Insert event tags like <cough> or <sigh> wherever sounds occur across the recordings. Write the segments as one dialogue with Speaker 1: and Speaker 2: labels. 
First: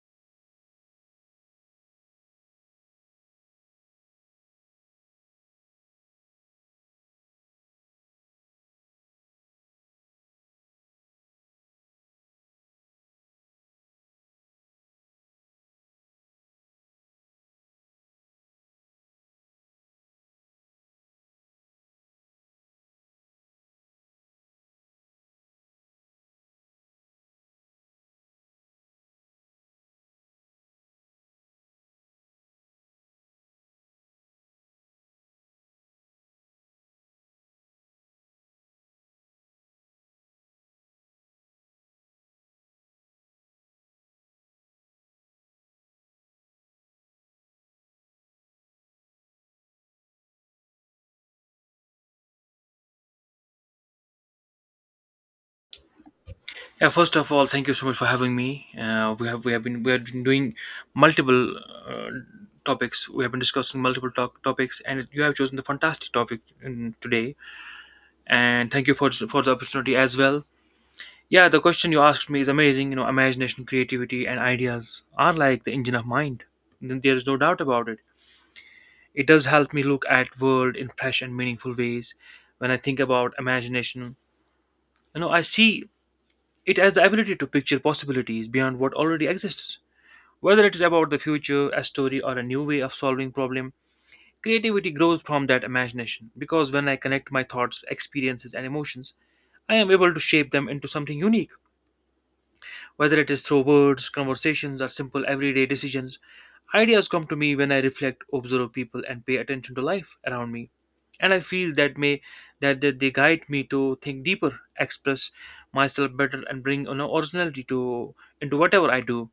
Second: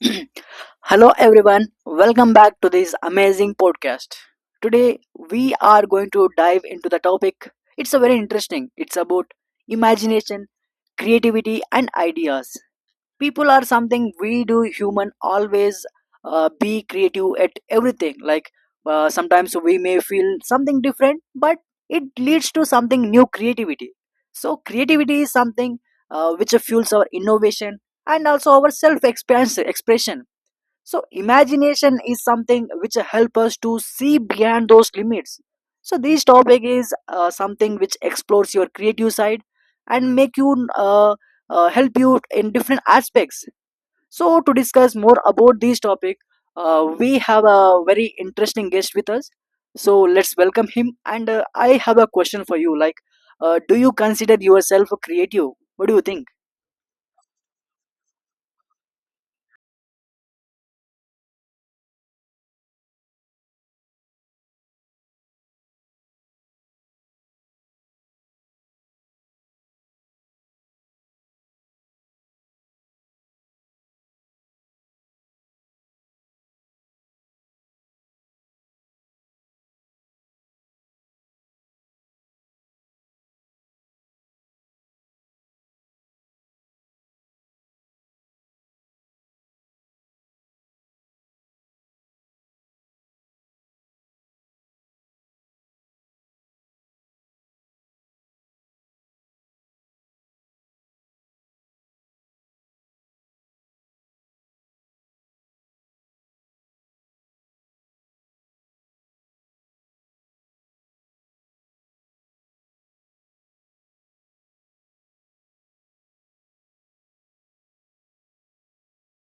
Speaker 1: <clears throat> Hello, everyone. Welcome back to this amazing podcast. Today, we are going to dive into the topic. It's a very interesting. It's about imagination, creativity, and ideas. People are something we do human always be creative at everything. Like sometimes we may feel something different, but it leads to something new creativity. So creativity is something which fuels our innovation and also our self expression, so imagination is something which help us to see beyond those limits. So this topic is something which explores your creative side and make you help you in different aspects. So to discuss more about this topic, we have a very interesting guest with us. So let's welcome him. And I have a question for you. Like, do you consider yourself a creative? What do you think?
Speaker 2: Yeah, first of all, thank you so much for having me. We have been doing multiple uh, topics. We have been discussing multiple talk topics, and you have chosen the fantastic topic today. And thank you for the opportunity as well. Yeah, the question you asked me is amazing. You know, imagination, creativity, and ideas are like the engine of mind. Then There is no doubt about it. It does help me look at world in fresh and meaningful ways. When I think about imagination, you know, I see it as the ability to picture possibilities beyond what already exists. Whether it is about the future, a story, or a new way of solving problem, creativity grows from that imagination because when I connect my thoughts, experiences, and emotions, I am able to shape them into something unique. Whether it is through words, conversations, or simple everyday decisions, ideas come to me when I reflect, observe people, and pay attention to life around me. And I feel that they guide me to think deeper, express myself better, and bring, you know, originality to into whatever I do.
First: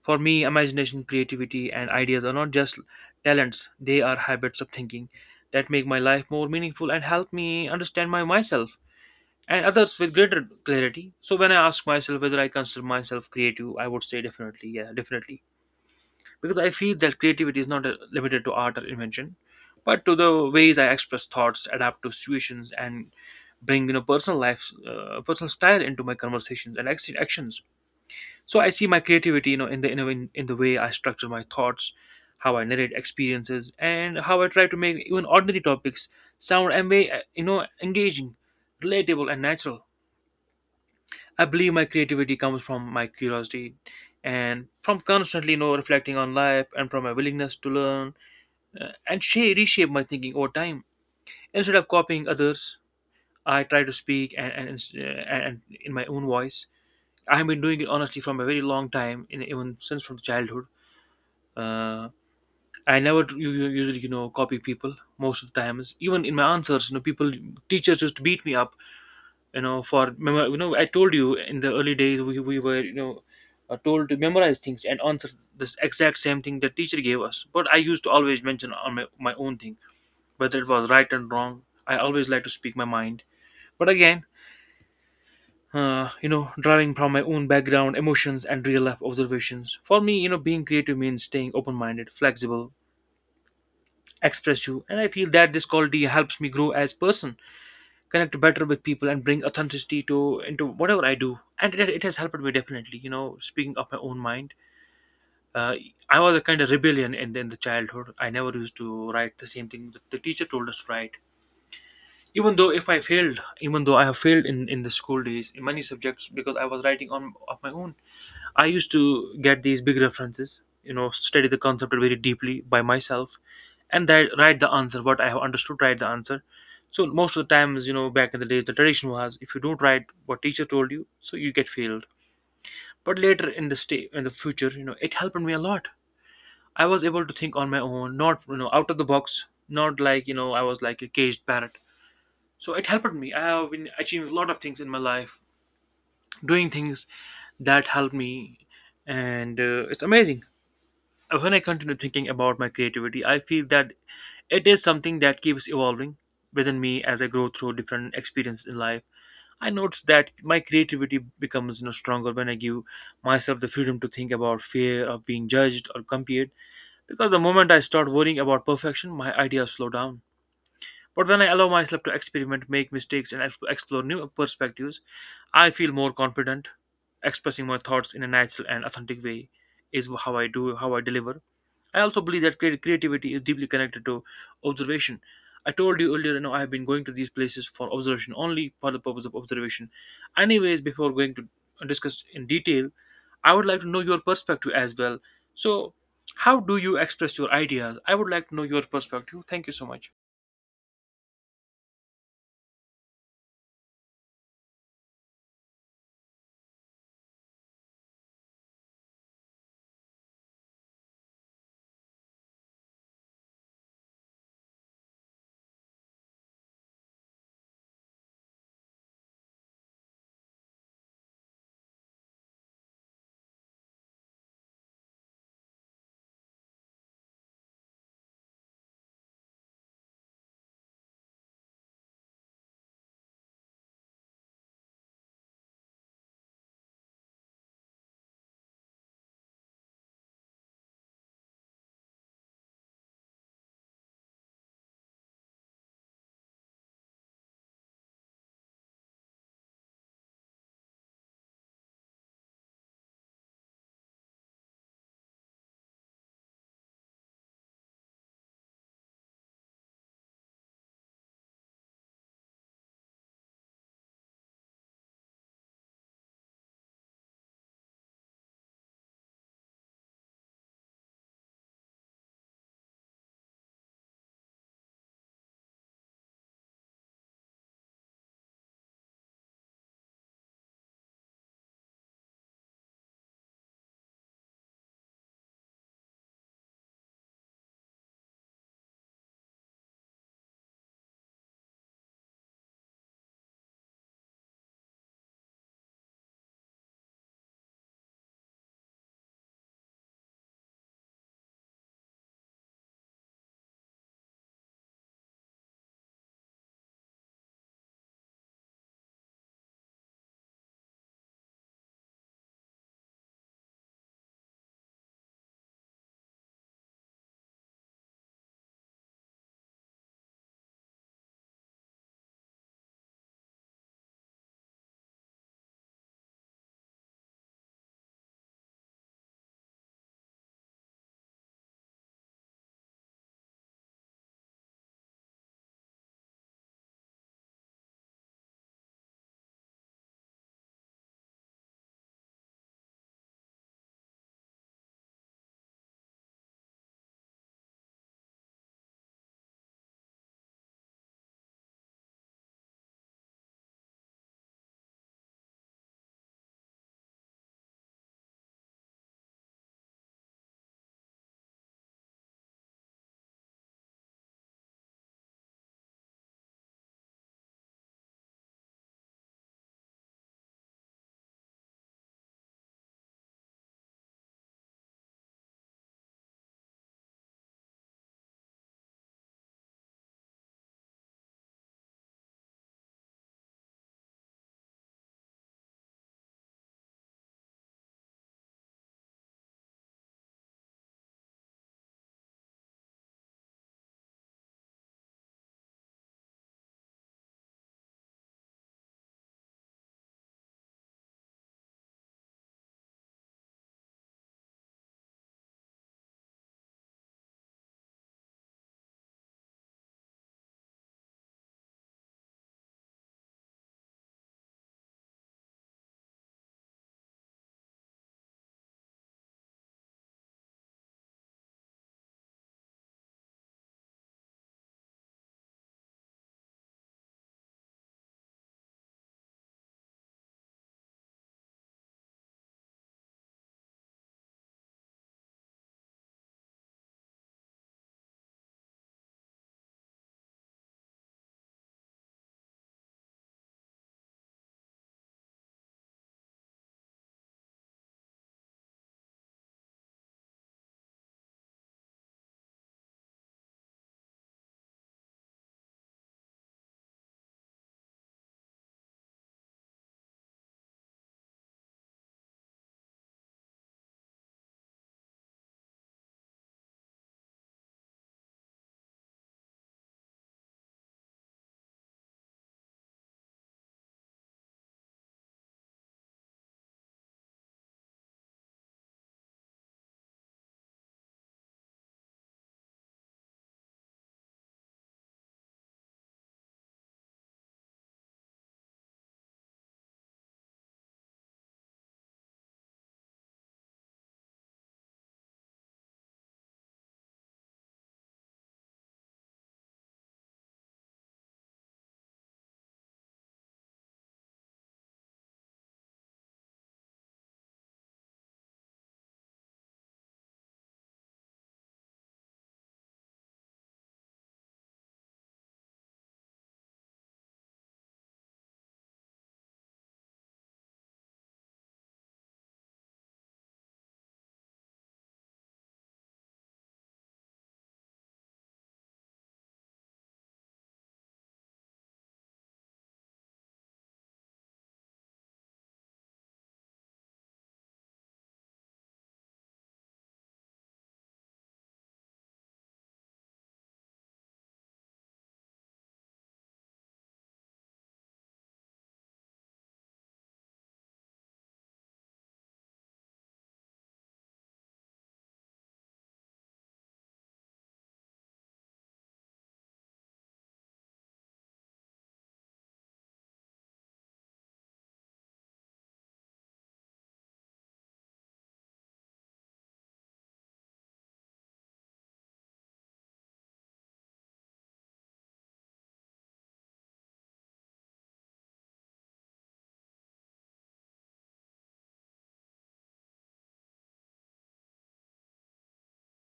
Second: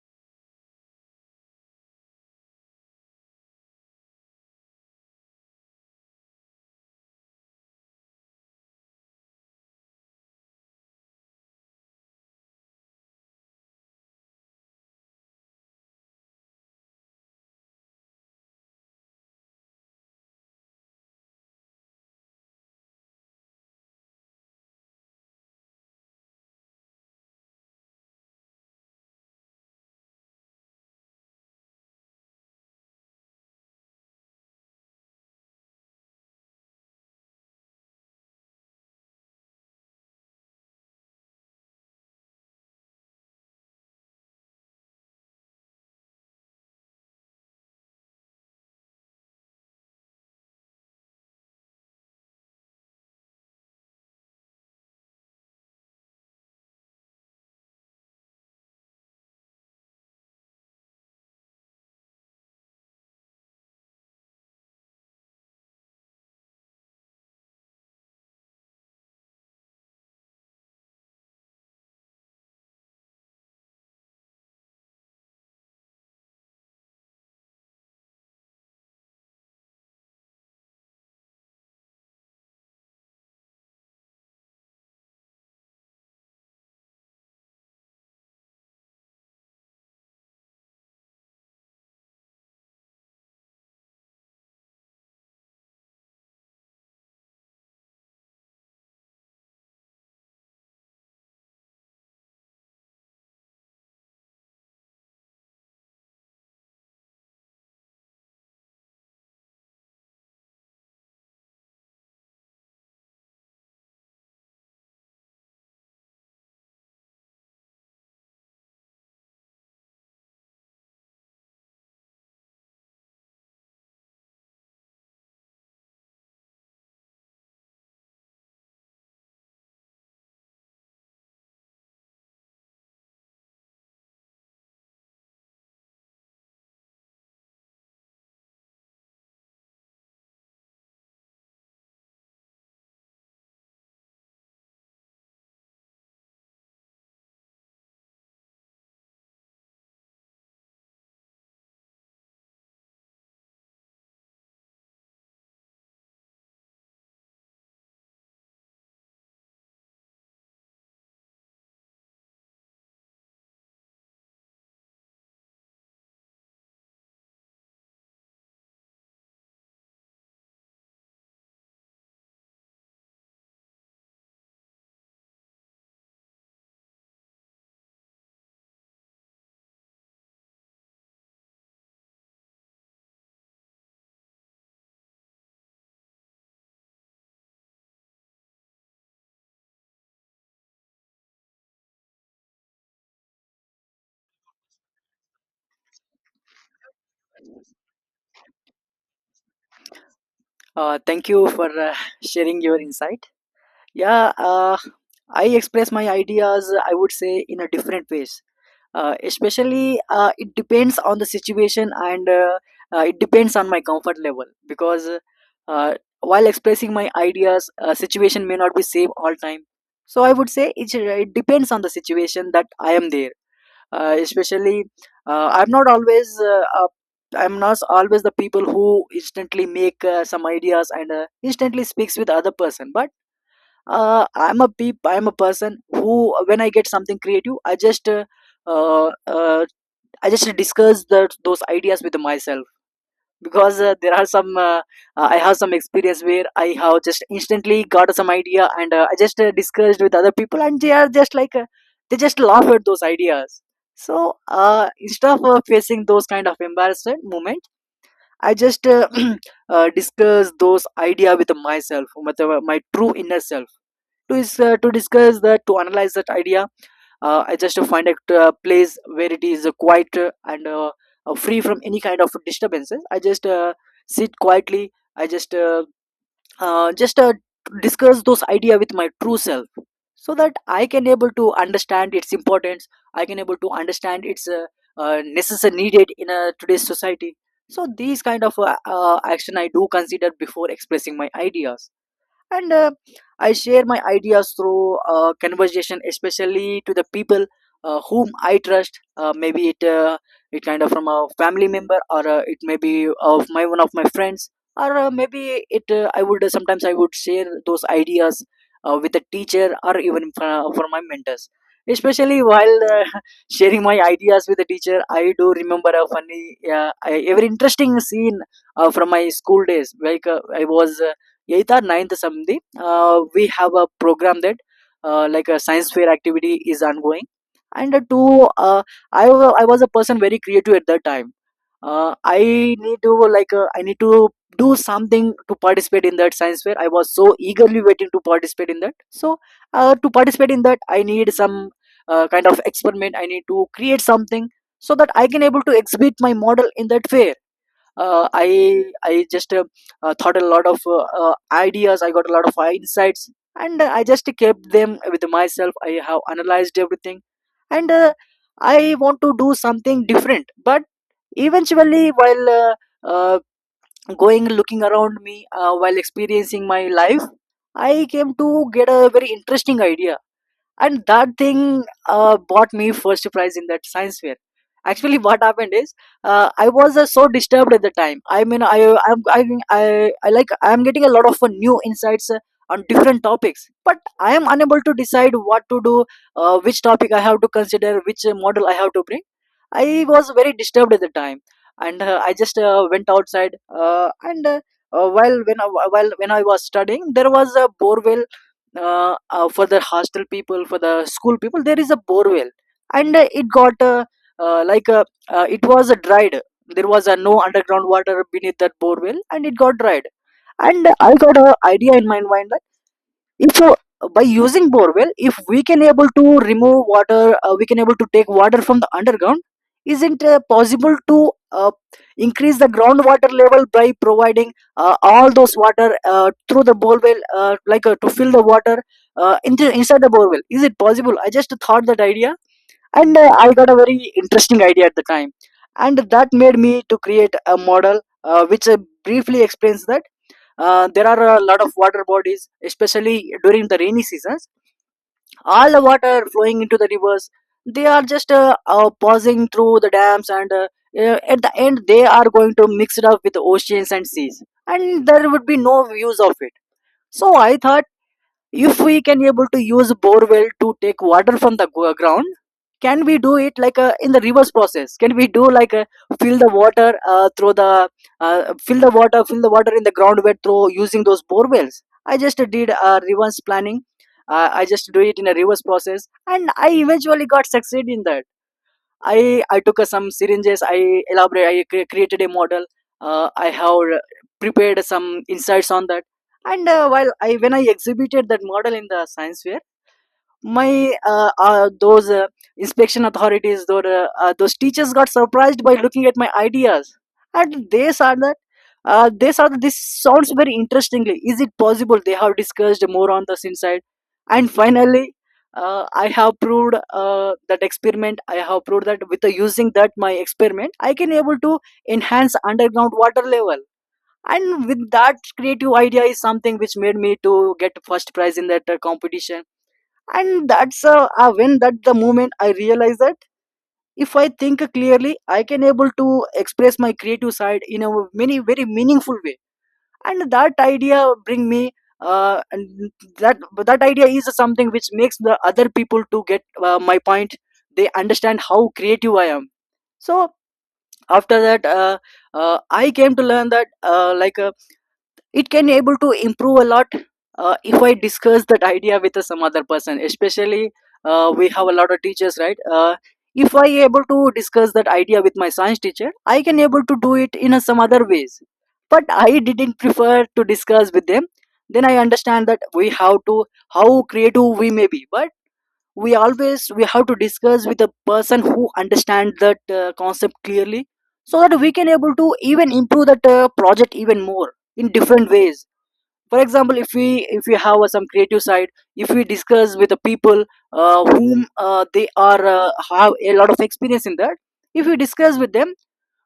Speaker 2: For me, imagination, creativity, and ideas are not just talents, they are habits of thinking that make my life more meaningful and help me understand my myself and others with greater clarity. So when I ask myself whether I consider myself creative, I would say definitely, yeah, definitely. Because I feel that creativity is not limited to art or invention, but to the ways I express thoughts, adapt to situations, and bring, you know, personal life, personal style into my conversations and actions. So I see my creativity, you know, in the way I structure my thoughts, how I narrate experiences, and how I try to make even ordinary topics sound and way, you know, engaging, relatable, and natural. I believe my creativity comes from my curiosity, and from constantly, you know, reflecting on life, and from my willingness to learn and reshape my thinking over time. Instead of copying others, I try to speak and, and in my own voice. I have been doing it honestly from a very long time, even since from childhood. uh, I never usually, you know, copy people most of the times. Even in my answers, you know, people teachers used to beat me up, you know, for you know, I told you in the early days we were, you know, told to memorize things and answer this exact same thing that teacher gave us. But I used to always mention on my own thing whether it was right and wrong. I always like to speak my mind. But again, you know, drawing from my own background, emotions, and real life observations. For me, you know, being creative means staying open minded, flexible, express you, and I feel that this quality helps me grow as person, connect better with people, and bring authenticity to into whatever I do. And it has helped me definitely, you know, speaking of my own mind. uh, I was a kind of rebellion in the childhood. I never used to write the same thing that the teacher told us to write, even though if I failed, even though I have failed in the school days in many subjects because I was writing on of my own. I used to get these big references, you know, study the concept very deeply by myself, and that write the answer. What I have understood, write the answer. So most of the times, you know, back in the days, the tradition was if you don't write what teacher told you, so you get failed. But later in the stay in the future, you know, it helped me a lot. I was able to think on my own, not, you know, out of the box, not like, you know, I was like a caged parrot. So it helped me. I have been achieving a lot of things in my life, doing things that help me, and it's amazing. When I continue thinking about my creativity, I feel that it is something that keeps evolving within me as I grow through different experiences in life. I notice that my creativity becomes, you know, stronger when I give myself the freedom to think about fear of being judged or compared. Because the moment I start worrying about perfection, my ideas slow down. But when I allow myself to experiment, make mistakes, and explore new perspectives, I feel more confident. Expressing my thoughts in a natural and authentic way is how I how I deliver. I also believe that creativity is deeply connected to observation. I told you earlier, you know, I have been going to these places for observation only for the purpose of observation. Anyways, before going to discuss in detail, I would like to know your perspective as well. So, how do you express your ideas? I would like to know your perspective. Thank you so much.
Speaker 1: Thank you for sharing your insight. Yeah, I express my ideas, I would say, in a different ways. Especially, it depends on the situation and it depends on my comfort level because uh, while expressing my ideas, situation may not be same all time. So I would say it depends on the situation that I am there. Especially, I'm not always. I'm not always the people who instantly make some ideas and instantly speaks with other person, but I'm a person who when I get something creative I just uh, uh, I just discuss those ideas with myself because there are some I have some experience where I have just instantly got some idea and I just discussed with other people and they are just like they just laugh at those ideas. So instead of facing those kind of embarrassment moment, I just <clears throat> discuss those idea with myself with my true inner self. To discuss that, to analyze that idea, I just find a place where it is quiet and free from any kind of disturbances. I just sit quietly. I just uh, just uh, discuss those idea with my true self so that I can able to understand its importance. I can able to understand its necessary needed in today's society. So these kind of action I do consider before expressing my ideas. And I share my ideas through conversation, especially to the people whom I trust. Maybe it it kind of from a family member, or it may be of my one of my friends, or maybe it I would sometimes I would share those ideas with a teacher or even for my mentors. Especially while <laughs> sharing my ideas with the teacher, I do remember a funny every interesting scene from my school days. Like I was 8th or 9th something. We have a program that like a science fair activity is ongoing, and to I was a person very creative at that time. I need to like I need to do something to participate in that science fair. I was so eagerly waiting to participate in that. So to participate in that I need some kind of experiment, I need to create something so that I can able to exhibit my model in that fair. Uh, I I just thought a lot of ideas, I got a lot of insights, and I just kept them with myself. I have analyzed everything, and I want to do something different. But eventually, while uh, going looking around me, while experiencing my life, I came to get a very interesting idea, and that thing bought me first prize in that science fair. Actually, <laughs> what happened is I was so disturbed at the time. I mean, I like I'm getting a lot of new insights on different topics, but I am unable to decide what to do, which topic I have to consider, which model I have to bring. I was very disturbed at the time, and I just went outside. And while while when I was studying, there was a borewell for the hostel people, for the school people. There is a borewell, and it got it was dried. There was no underground water beneath that borewell, and it got dried. And I got an idea in my mind. If by using borewell if we can able to remove water, we can able to take water from the underground, isn't possible to increase the groundwater level by providing all those water through the borewell, like to fill the water inside the borewell. Is it possible? I just thought that idea, and I got a very interesting idea at the time, and that made me to create a model which briefly explains that there are a lot of water bodies, especially during the rainy seasons, all the water flowing into the rivers, they are just passing through the dams, and at the end they are going to mix it up with the oceans and seas, and there would be no use of it. So I thought, if we can able to use borewell to take water from the ground, can we do it like a, in the reverse process? Can we do like a, fill the water through the fill the water in the ground where through using those borewells? I just did a reverse planning. I just do it in a reverse process, and I eventually got succeed in that. I took some syringes. I elaborate. I created a model. I have prepared some insights on that. And while I when I exhibited that model in the science fair, my those inspection authorities, those teachers got surprised by looking at my ideas, and they said that this sounds very interestingly, is it possible. They have discussed more on this inside, and finally I have proved that experiment. I have proved that with the using that my experiment I can able to enhance underground water level, and with that creative idea is something which made me to get first prize in that competition. And that's when that the moment I realized that if I think clearly I can able to express my creative side in a many very meaningful way, and that idea bring me and that that idea is something which makes the other people to get my point. They understand how creative I am. So after that, I came to learn that, like it can able to improve a lot if I discuss that idea with some other person. Especially we have a lot of teachers, right? If I able to discuss that idea with my science teacher, I can able to do it in some other ways, but I didn't prefer to discuss with them. Then I understand that we have to, how creative we may be, but we have to discuss with a person who understand that concept clearly, so that we can able to even improve that project even more in different ways. For example, if we have some creative side, if we discuss with the people whom they are have a lot of experience in that, if we discuss with them,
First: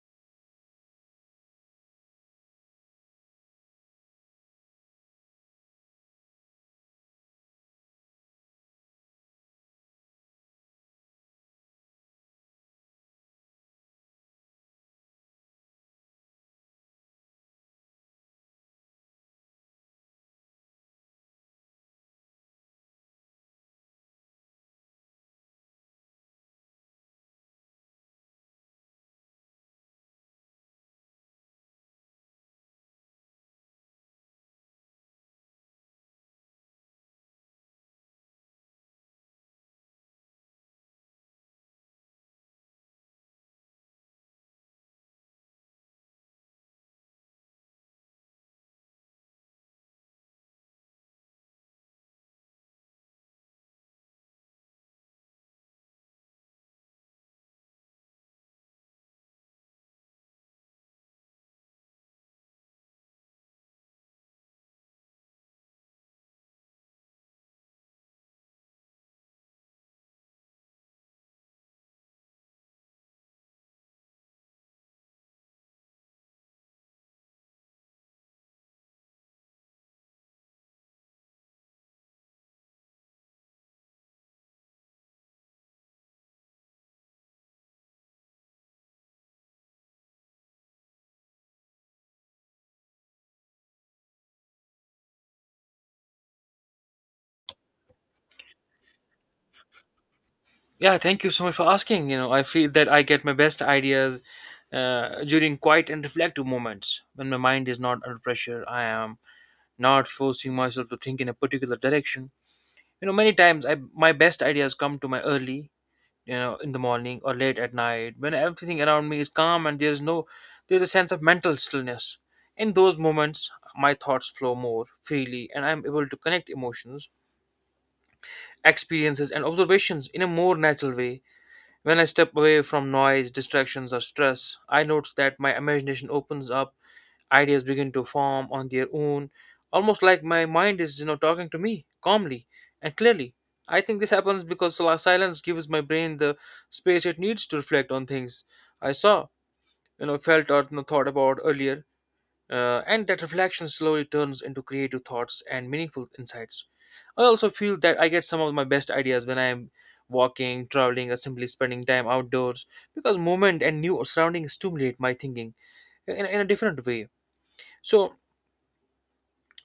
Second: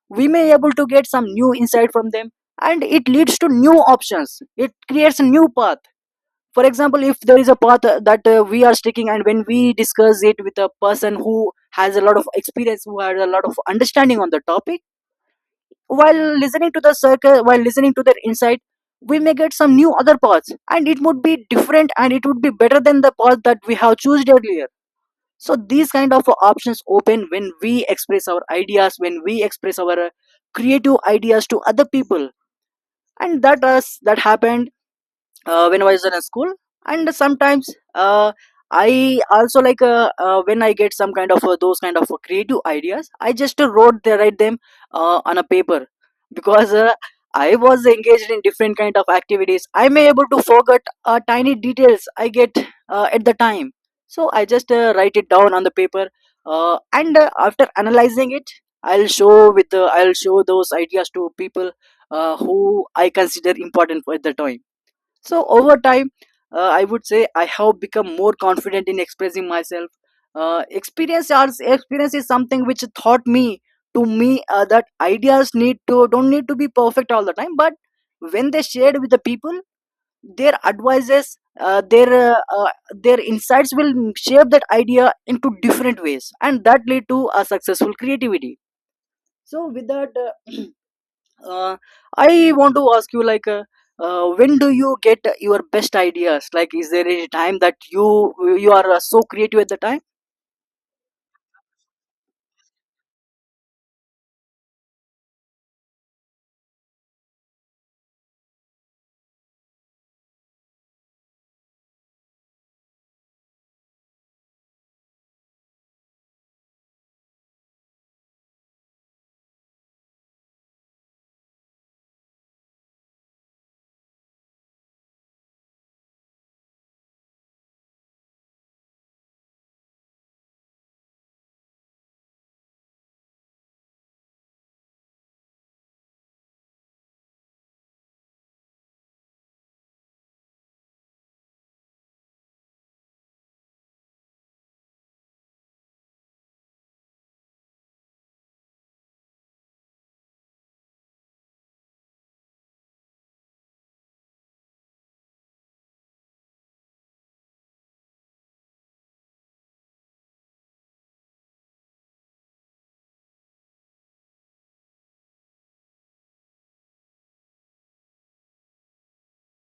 Speaker 1: we may able to get some new insight from them, and it leads to new options, it creates a new path. For example, if there is a path that we are sticking, and when we discuss it with a person who has a lot of experience, who has a lot of understanding on the topic, while listening to the circle, while listening to their insight, we may get some new other paths, and it would be different, and it would be better than the path that we have chosen earlier. So these kind of options open when we express our ideas, when we express our creative ideas to other people. And that us that happened when I was in a school. And sometimes uh, I also like when I get some kind of those kind of creative ideas, I just wrote they Write them on a paper <laughs> because I was engaged in different kind of activities. I may able to forget tiny details I get at the time, so I just write it down on the paper, and after analyzing it, I'll show those ideas to people who I consider important at the time. So over time, I would say I have become more confident in expressing myself. Experience is something which taught me to me that ideas need to don't need to be perfect all the time, but when they shared with the people, their advices, their insights will shape that idea into different ways, and that lead to a successful creativity. So with that, uh, I want to ask you like, when do you get your best ideas? Like, is there any time that you are so creative at the time?
Speaker 2: Yeah, thank you so much for asking. You know, I feel that I get my best ideas during quiet and reflective moments when my mind is not under pressure. I am not forcing myself to think in a particular direction. You know, many times I my best ideas come to my early, you know, in the morning or late at night when everything around me is calm and there is no there is a sense of mental stillness. In those moments, my thoughts flow more freely and I am able to connect emotions, experiences, and observations in a more natural way. When I step away from noise, distractions, or stress, I notice that my imagination opens up, ideas begin to form on their own, almost like my mind is, you know, talking to me calmly and clearly. I think this happens because silence gives my brain the space it needs to reflect on things I saw, you know, felt, or, you know, thought about earlier. And that reflection slowly turns into creative thoughts and meaningful insights. I also feel that I get some of my best ideas when I am walking, traveling, or simply spending time outdoors because movement and new surroundings stimulate my thinking in a different way. So,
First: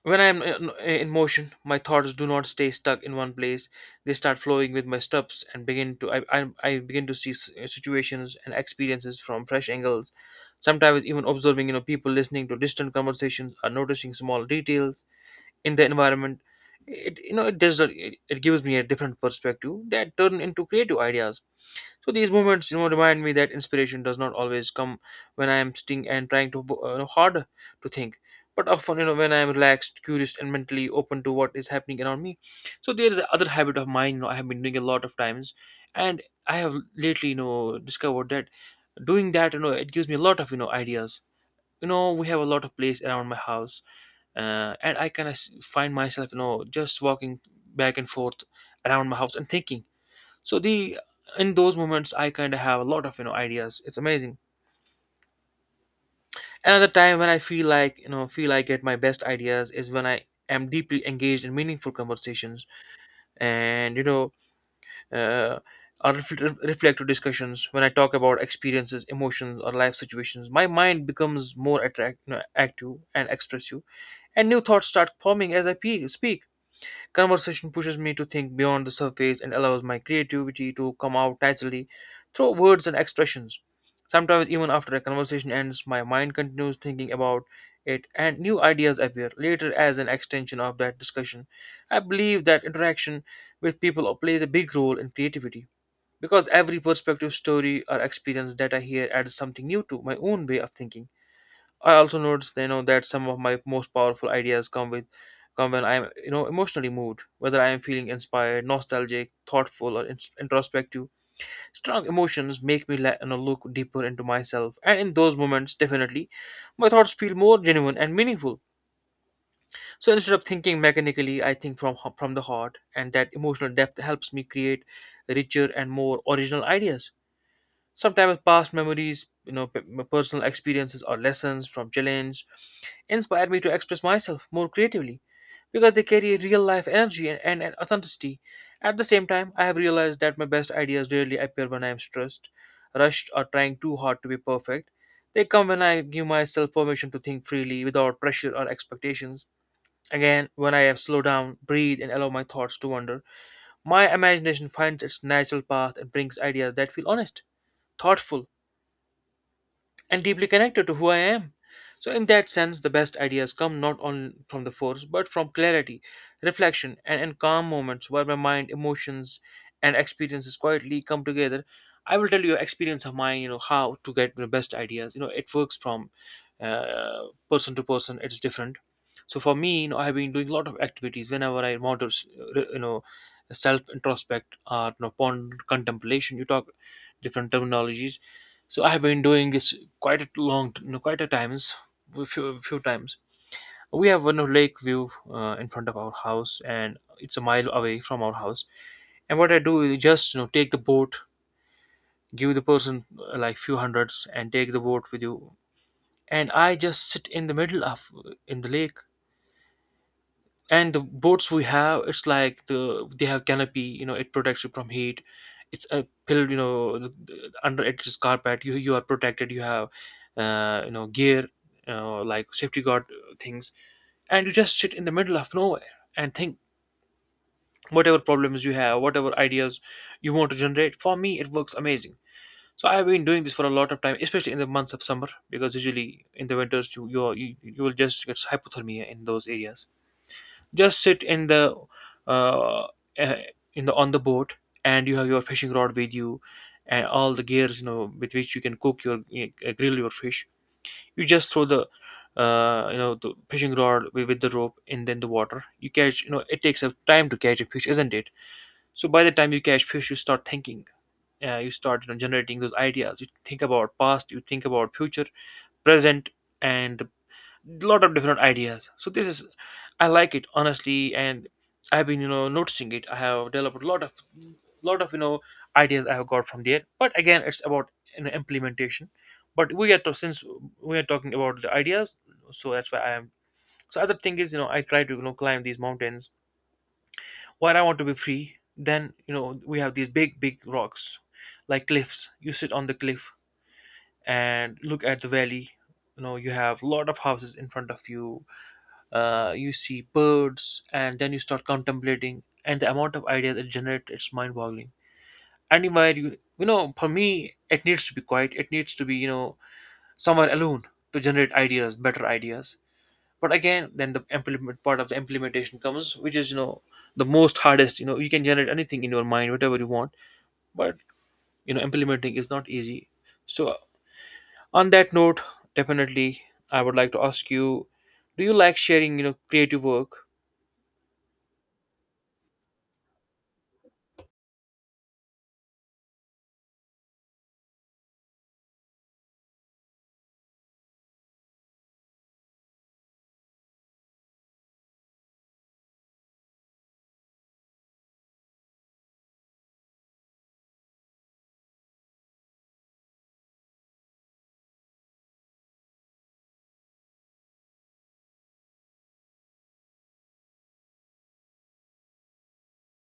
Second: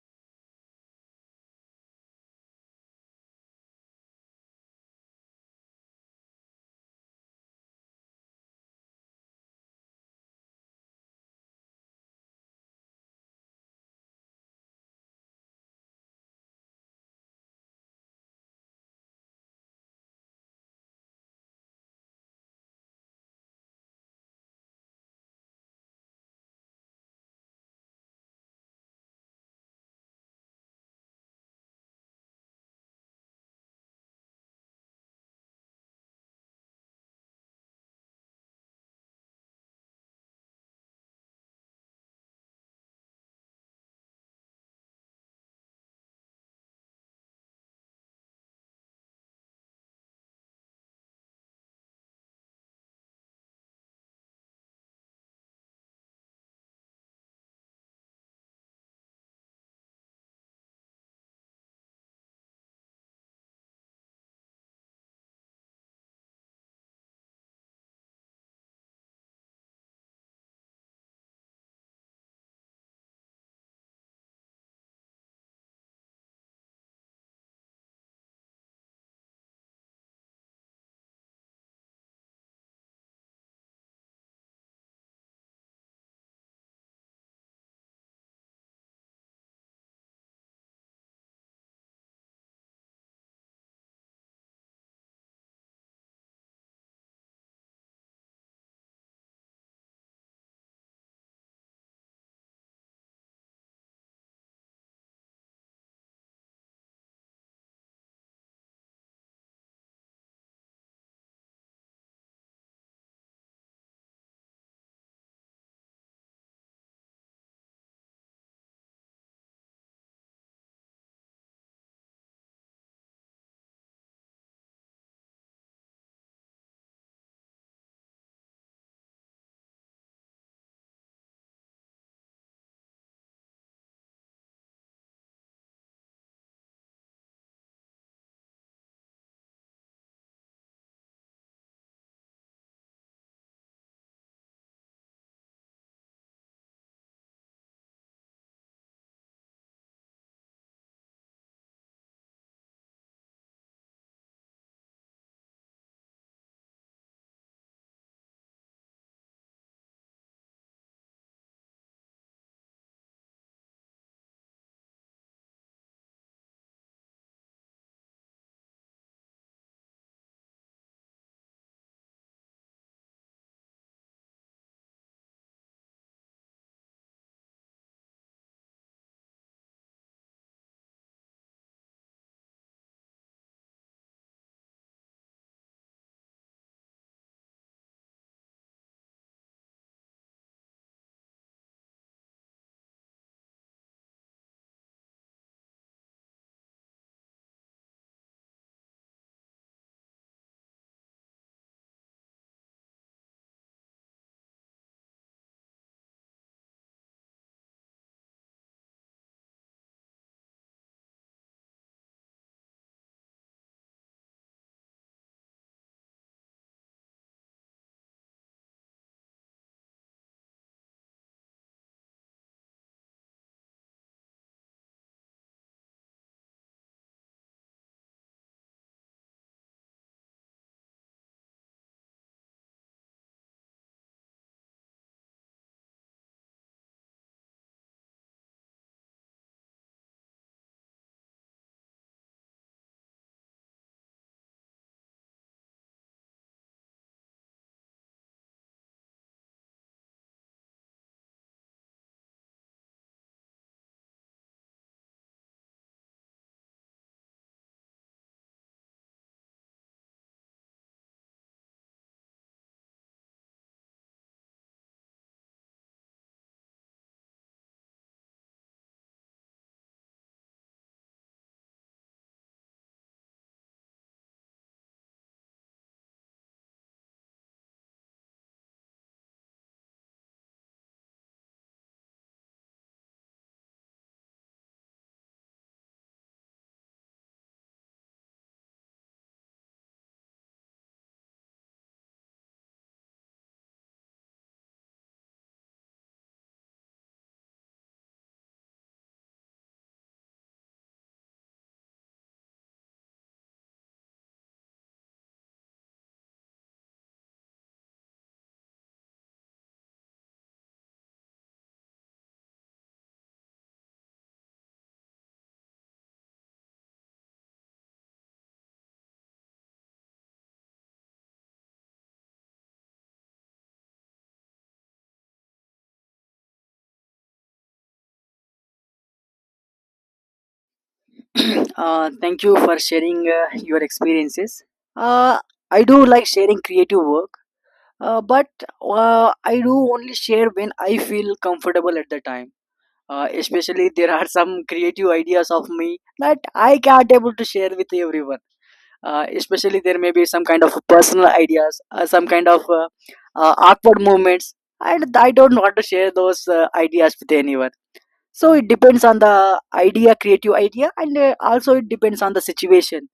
Speaker 2: when I am in motion, my thoughts do not stay stuck in one place. They start flowing with my steps and begin to I begin to see situations and experiences from fresh angles. Sometimes even observing, you know, people listening to distant conversations or noticing small details in the environment. It you know it does it, It gives me a different perspective that turn into creative ideas. So these moments, you know, remind me that inspiration does not always come when I am sitting and trying to you know, hard to think, but often, you know, when I am relaxed, curious, and mentally open to what is happening around me. So there is another habit of mine. You know, I have been doing a lot of times, and I have lately, you know, discovered that doing that, you know, it gives me a lot of, you know, ideas. You know, we have a lot of place around my house, and I kind of find myself, you know, just walking back and forth around my house and thinking. So the in those moments I kind of have a lot of, you know, ideas. It's amazing. Another time when I feel like you know feel I get my best ideas is when I am deeply engaged in meaningful conversations and, you know, uh, or reflective discussions. When I talk about experiences, emotions, or life situations, my mind becomes more attract, you know, active and expressive, and new thoughts start forming as I speak. Conversation pushes me to think beyond the surface and allows my creativity to come out naturally through words and expressions. Sometimes, even after a conversation ends, my mind continues thinking about it, and new ideas appear later as an extension of that discussion. I believe that interaction with people plays a big role in creativity because every perspective, story, or experience that I hear adds something new to my own way of thinking. I also noticed, you know, that some of my most powerful ideas come when I am, you know, emotionally moved. Whether I am feeling inspired, nostalgic, thoughtful, or introspective, strong emotions make me you know, look deeper into myself. And in those moments, definitely, my thoughts feel more genuine and meaningful. So instead of thinking mechanically, I think from from the heart, and that emotional depth helps me create richer and more original ideas. Sometimes past memories, you know, personal experiences or lessons from challenge inspired me to express myself more creatively because they carry real life energy and authenticity. At the same time, I have realized that my best ideas rarely appear when I am stressed, rushed, or trying too hard to be perfect. They come when I give myself permission to think freely without pressure or expectations. Again, when I am slow down, breathe, and allow my thoughts to wander, my imagination finds its natural path and brings ideas that feel honest, thoughtful, and deeply connected to who I am. So, in that sense, the best ideas come not only from the force but from clarity, reflection, and calm moments where my mind, emotions, and experiences quietly come together. I will tell you experience of mine. You know how to get the best ideas. You know it works from person to person. It's different. So for me, you know, I've been doing a lot of activities whenever I want to, you know, self introspect or you know, ponder contemplation. You talk different terminologies, so I have been doing this quite a long, quite a times, a few times. We have one lake view in front of our house, and it's a mile away from our house. And what I do is just you know take the boat, give the person like few hundreds, and take the boat with you. And I just sit in the middle of in the lake, and the boats we have, it's like the they have canopy, you know, it protects you from heat. It's a pill, you know, under it is carpet, you are protected, you have you know gear, like safety guard things, and you just sit in the middle of nowhere and think whatever problems you have, whatever ideas you want to generate. For me it works amazing. So I've been doing this for a lot of time, especially in the months of summer, because usually in the winters you will just get hypothermia in those areas. Just sit in the uh, eh, in the on the boat, and you have your fishing rod with you, and all the gears, you know, with which you can cook your grill your fish. You just throw the you know the fishing rod with the rope and then the water. You catch, you know, it takes a time to catch a fish, isn't it? So by the time you catch fish, you start thinking. You start, you know, generating those ideas. You think about past. You think about future, present, and the lot of different ideas. So this is, I like it honestly, and I've been, you know, noticing it. I have developed a lot of lot of, you know, ideas I have got from there. But again, it's about, you know, implementation. But we are to, since we are talking about the ideas, so that's why I am. So other thing is, you know, I try to, you know, climb these mountains when I want to be free. Then, you know, we have these big big rocks, like cliffs. You sit on the cliff and look at the valley. You know, you have a lot of houses in front of you, you see birds, and then you start contemplating, and the amount of ideas it generates, it's mind-boggling. Anywhere you, you know, for me it needs to be quiet, it needs to be, you know, somewhere alone to generate ideas, better ideas. But again, then the implement part of the implementation comes, which is, you know, the most hardest. You know, you can generate anything in your mind, whatever you want, but you know implementing is not easy. So, on that note, definitely I would like to ask you, do you like sharing, you know, creative work?
Speaker 1: <clears throat> Thank you for sharing your experiences. uh, I do like sharing creative work, but I do only share when I feel comfortable at the time. Especially there are some creative ideas of me that I can't able to share with everyone. Especially there may be some kind of personal ideas, some kind of awkward movements, and I don't want to share those ideas with anyone. So it depends on the idea, creative idea, and also it depends on the situation.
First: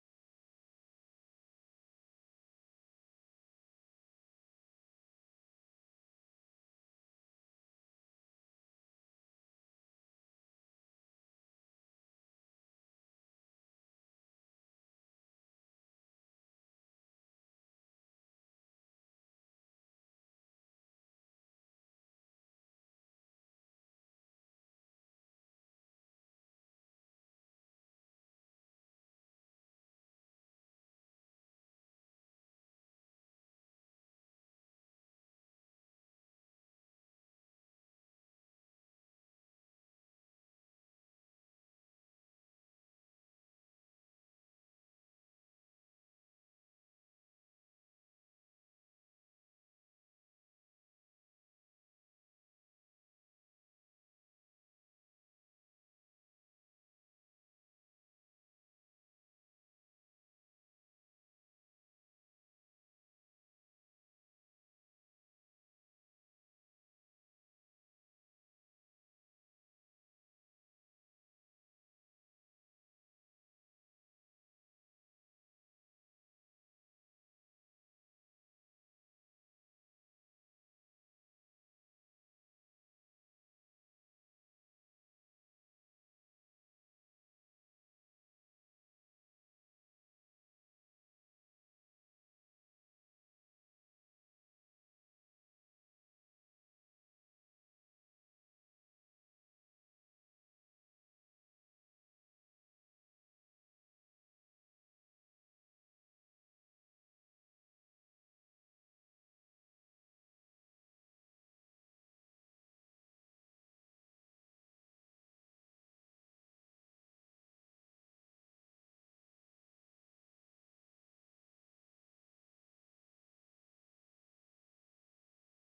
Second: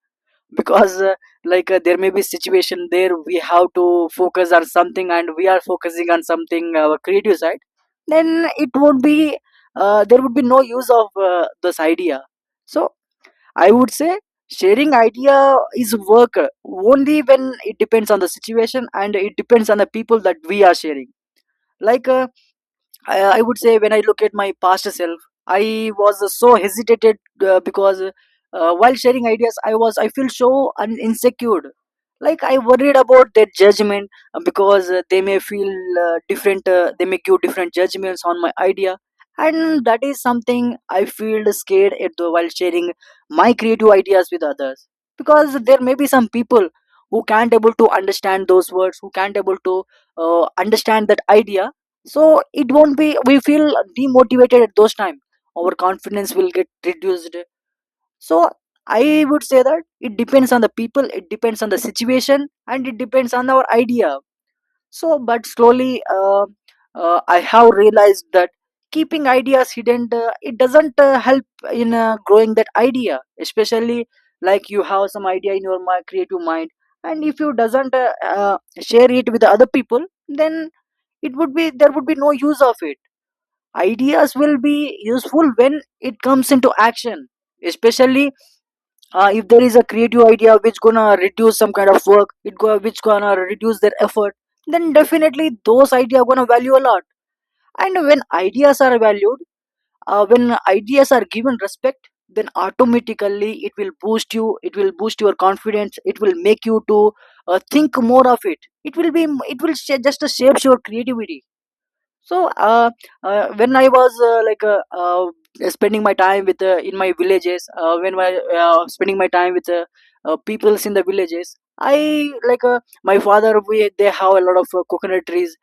Speaker 1: <laughs> Because there may be situation there we have to focus on something, and we are focusing on something our creative side, then it won't be, there would be no use of this idea. So I would say sharing idea is work only when it depends on the situation and it depends on the people that we are sharing. Like uh, I, I would say when I look at my past self, I was so hesitated, because while sharing ideas, I feel so insecure. Like, I worried about their judgment, because they may feel different. They may give different judgments on my idea, and that is something I feel scared at the, while sharing my creative ideas with others, because there may be some people who can't able to understand those words, who can't able to understand that idea. So it won't be, we feel demotivated at those time, our confidence will get reduced. So I would say that it depends on the people, it depends on the situation, and it depends on our idea. So but slowly, I have realized that keeping ideas hidden, it doesn't help in growing that idea, especially, like, you have some idea in your creative mind, and if you doesn't share it with the other people, then it would be, there would be no use of it. Ideas will be useful when it comes into action, especially if there is a creative idea which gonna reduce some kind of work, it go which gonna reduce their effort, then definitely those ideas gonna value a lot. And when ideas are valued, when ideas are given respect, then automatically it will boost you, it will boost your confidence, it will make you to think more of it, it will be, it will just shapes your creativity. So when I was like spending my time with in my villages, when I spending my time with peoples in the villages, i, like, my father, we they have a lot of coconut trees,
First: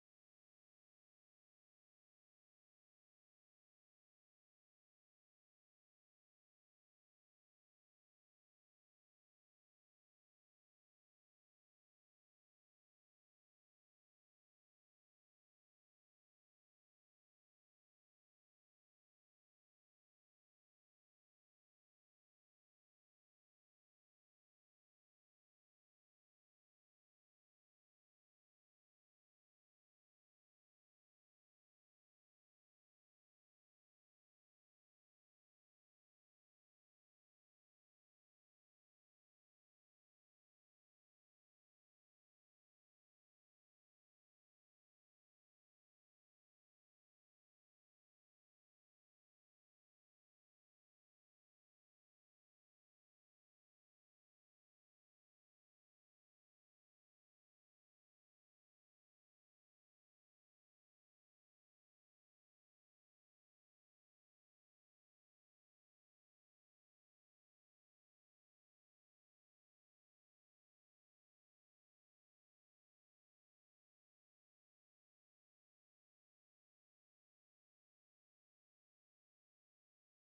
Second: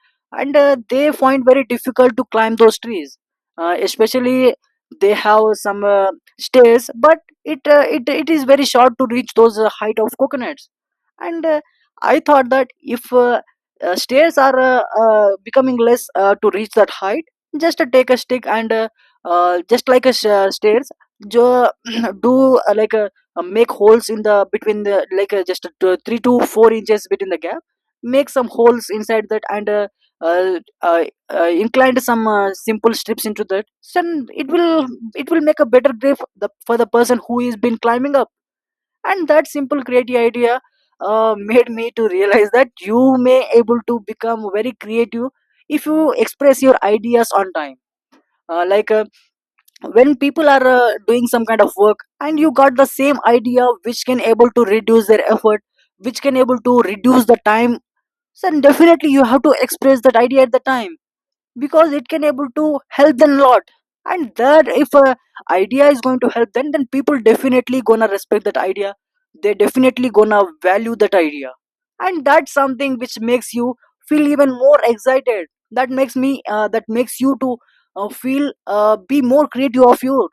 Speaker 1: and they find very difficult to climb those trees, especially they have some stairs, but it is very short to reach those height of coconuts. And I thought that if stairs are becoming less to reach that height, just take a stick and, just like stairs, jo- <clears throat> do, like, make holes in the between the, like, just 3 to 4 inches between the gap, make some holes inside that, and uh, uh, inclined some simple strips into that. Then it will, it will make a better grip, the, for the person who is been climbing up. And that simple creative idea, made me to realize that you may able to become very creative if you express your ideas on time, like, when people are doing some kind of work and you got the same idea which can able to reduce their effort, which can able to reduce the time, then definitely you have to express that idea at the time because it can able to help them a lot. And that if a idea is going to help them, then people definitely gonna respect that idea, they definitely gonna value that idea, and that's something which makes you feel even more excited, that makes you to feel be more creative of you.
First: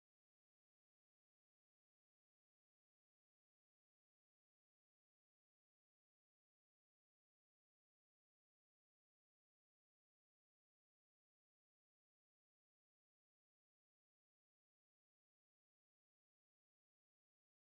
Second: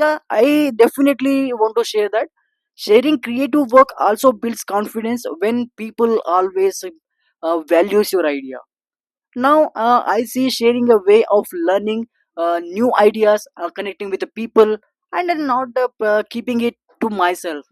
Speaker 1: Yeah, I definitely want to share that. Sharing creative work also builds confidence when people always values your idea. Now, I see sharing a way of learning new ideas, connecting with the people, and then not keeping it to myself.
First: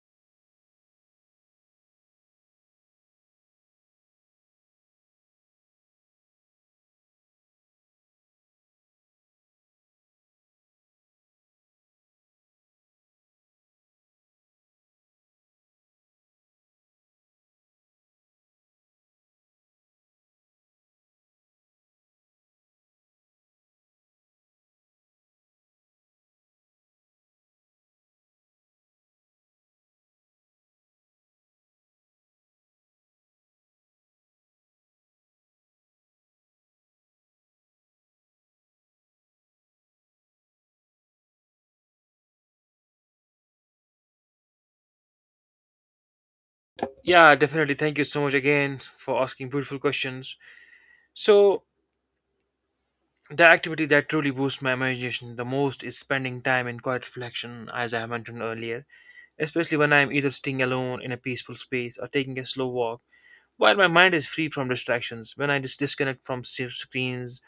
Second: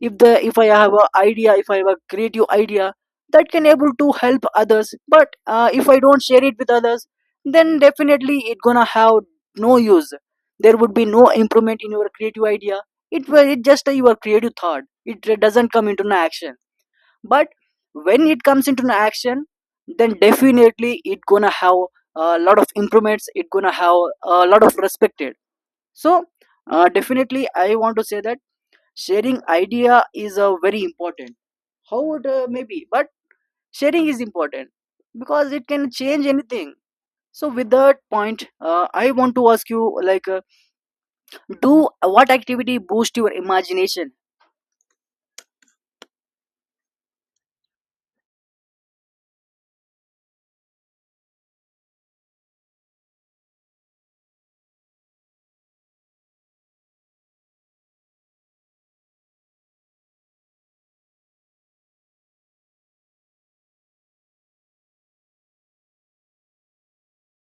Speaker 1: If I have a idea, if I have a creative idea, that can able to help others. But if I don't share it with others, then definitely it gonna have no use. There would be no improvement in your creative idea. It will, it just your creative thought, it doesn't come into an action. But when it comes into an action, then definitely it gonna have a lot of improvements, it gonna have a lot of respected. So definitely I want to say that sharing idea is a very important, how would maybe, but sharing is important because it can change anything. So with that point, I want to ask you like, do, what activity boost your imagination?
Speaker 2: Yeah, definitely. Thank you so much again for asking beautiful questions. So, the activity that truly boosts my imagination the most is spending time in quiet reflection, as I have mentioned earlier, especially when I am either staying alone in a peaceful space or taking a slow walk. While my mind is free from distractions, when I just disconnect from screens,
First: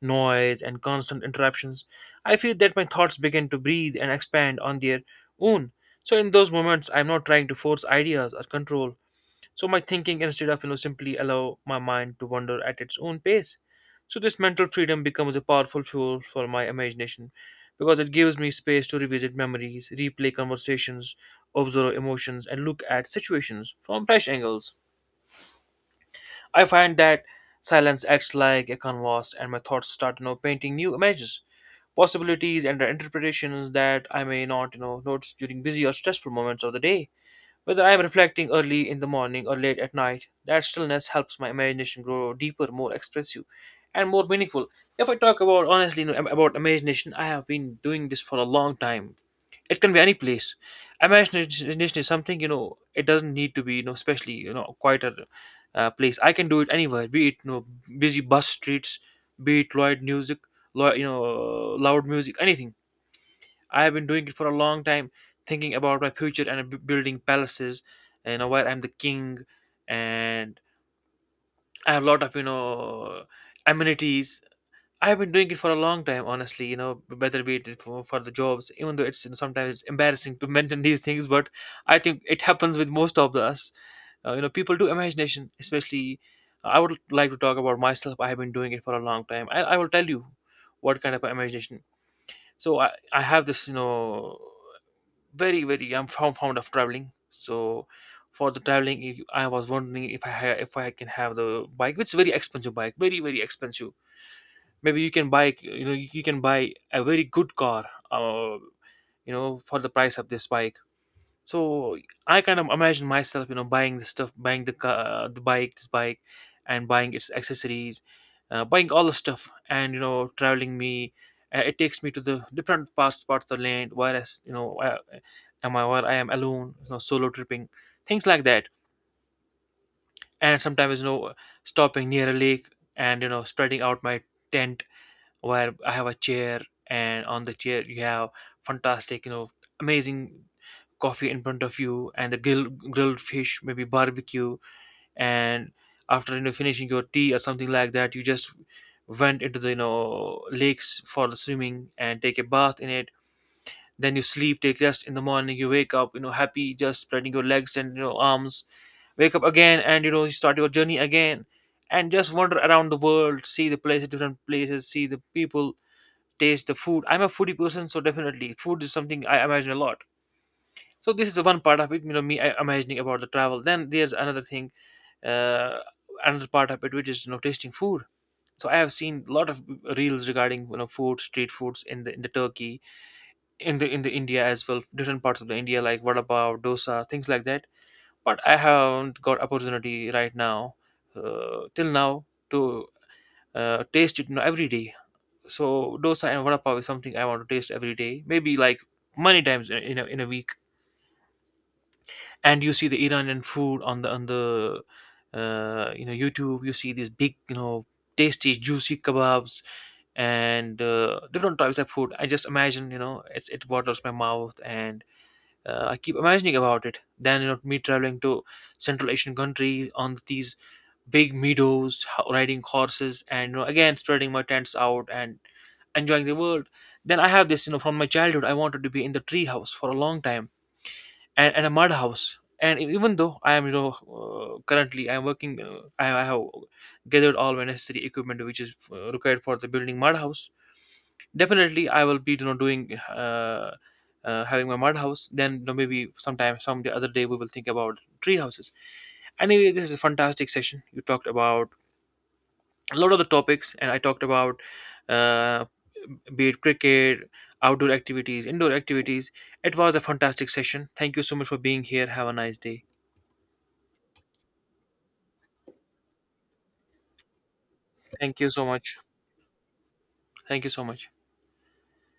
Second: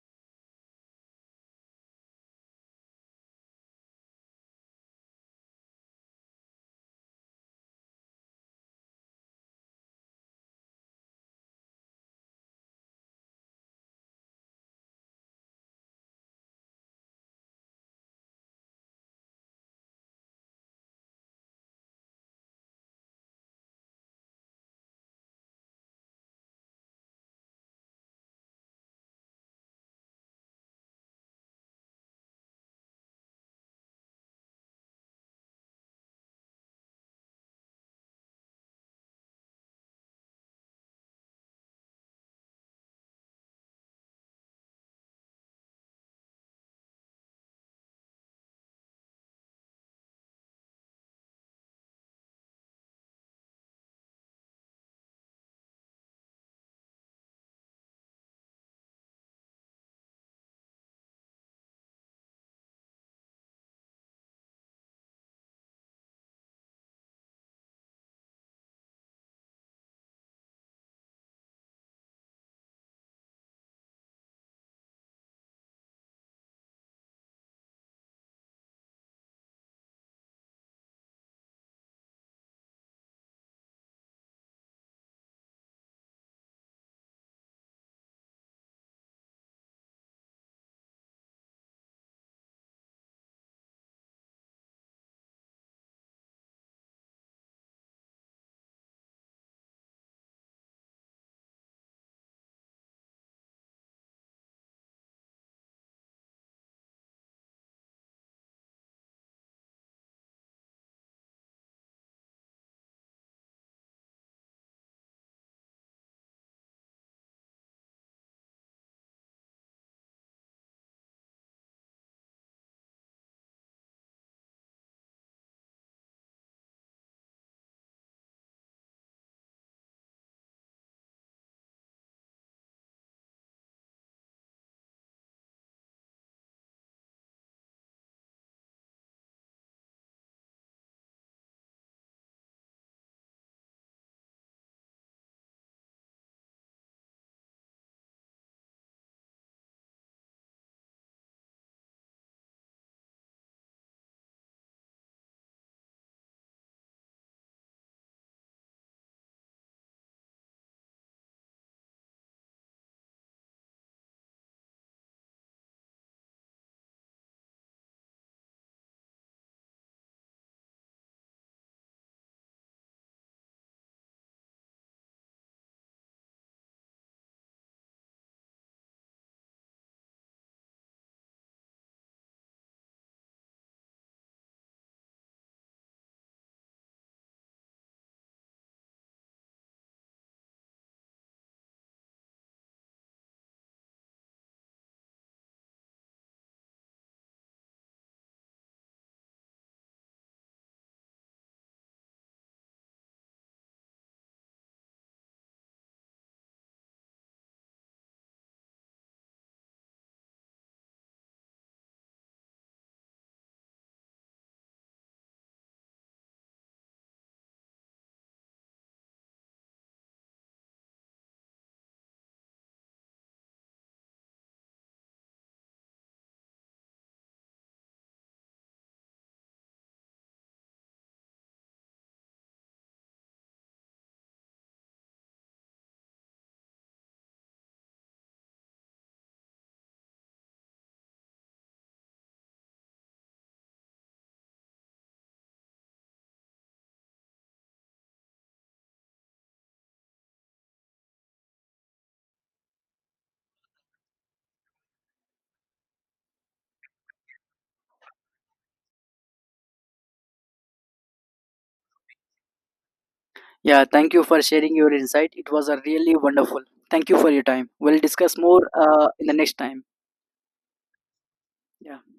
Speaker 2: noise, and constant interruptions, I feel that my thoughts begin to breathe and expand on their own. So, in those moments, I'm not trying to force ideas or control. So my thinking, instead of, you know, simply allow my mind to wander at its own pace, so this mental freedom becomes a powerful fuel for my imagination, because it gives me space to revisit memories, replay conversations, observe emotions, and look at situations from fresh angles. I find that silence acts like a canvas, and my thoughts start, you know, painting new images, possibilities, and interpretations that I may not, you know, notice during busy or stressful moments of the day. Whether I am reflecting early in the morning or late at night, that stillness helps my imagination grow deeper, more expressive, and more meaningful. If I talk about honestly, you know, about imagination, I have been doing this for a long time. It can be any place. Imagination is something, you know. It doesn't need to be, you know, especially, you know, quieter place. I can do it anywhere. Be it, you know, busy bus streets, be it loud music, you know, loud music, anything. I have been doing it for a long time, thinking about my future and building palaces. You know, where I'm the king, and I have a lot of, you know, amenities. I have been doing it for a long time, honestly. You know, whether be it for the jobs, even though it's, you know, sometimes it's embarrassing to <laughs> mention these things, but I think it happens with most of us. You know, people do imagination, especially. I would like to talk about myself. I have been doing it for a long time. I will tell you what kind of imagination. So I have this, you know, very I'm fond of traveling. So for the traveling, I was wondering if if I can have the bike, which is very expensive bike, very very expensive. Maybe you can buy, you know, you can buy a very good car, uh, you know, for the price of this bike. So I kind of imagine myself, you know, buying the stuff, buying the car, the bike, this bike, and buying its accessories, buying all the stuff, and you know traveling me. It takes me to the different parts of the land, whereas you know I, where I am alone, you know, solo tripping, things like that. And sometimes, you know, stopping near a lake, and you know spreading out my tent, where I have a chair, and on the chair you have fantastic, you know, amazing coffee in front of you, and the grilled fish, maybe barbecue. And after, you know, finishing your tea or something like that, you just went into the, you know, lakes for the swimming and take a bath in it. Then you sleep, take rest. In the morning, you wake up, you know, happy, just spreading your legs and, you know, arms. Wake up again and, you know, you start your journey again, and just wander around the world, see the places, different places, see the people, taste the food. I'm a foodie person, so definitely food is something I imagine a lot. So this is the one part of it, you know, me imagining about the travel. Then there's another thing, uh, another part of it, which is, you know, tasting food. So I have seen a lot of reels regarding, you know, food, street foods in the turkey, in the india as well, different parts of the india, like vada pav, dosa, things like that. But I haven't got opportunity right now, till now, to taste it, you know, every day. So dosa and vada pav is something I want to taste every day, maybe like many times in a week. And you see the Iranian food on the you know YouTube. You see these big, you know, tasty juicy kebabs, and different types of food. I just imagine, you know, it waters my mouth. And I keep imagining about it. Then you know me traveling to Central Asian countries on these big meadows, riding horses, and you know, again spreading my tents out and enjoying the world. Then I have this, you know, from my childhood, I wanted to be in the tree house for a long time, and a mud house. And even though I am, you know, currently I am working, uh, I have gathered all my necessary equipment which is required for the building mud house. Definitely, I will be, you know, doing. Having my mud house, then you know, maybe sometime, some the other day, we will think about tree houses. Anyway, this is a fantastic session. You talked about a lot of the topics, and I talked about, uh, be it cricket, outdoor activities, indoor activities. It was a fantastic session. Thank you so much for being here. Have a nice day.
Speaker 1: Yeah, thank you for sharing your insight. It was a really wonderful. Thank you for your time. We'll discuss
Speaker 2: Thank you so
Speaker 1: more
Speaker 2: much.
Speaker 1: in the next time.
Speaker 2: Thank you so much.
Speaker 1: Yeah.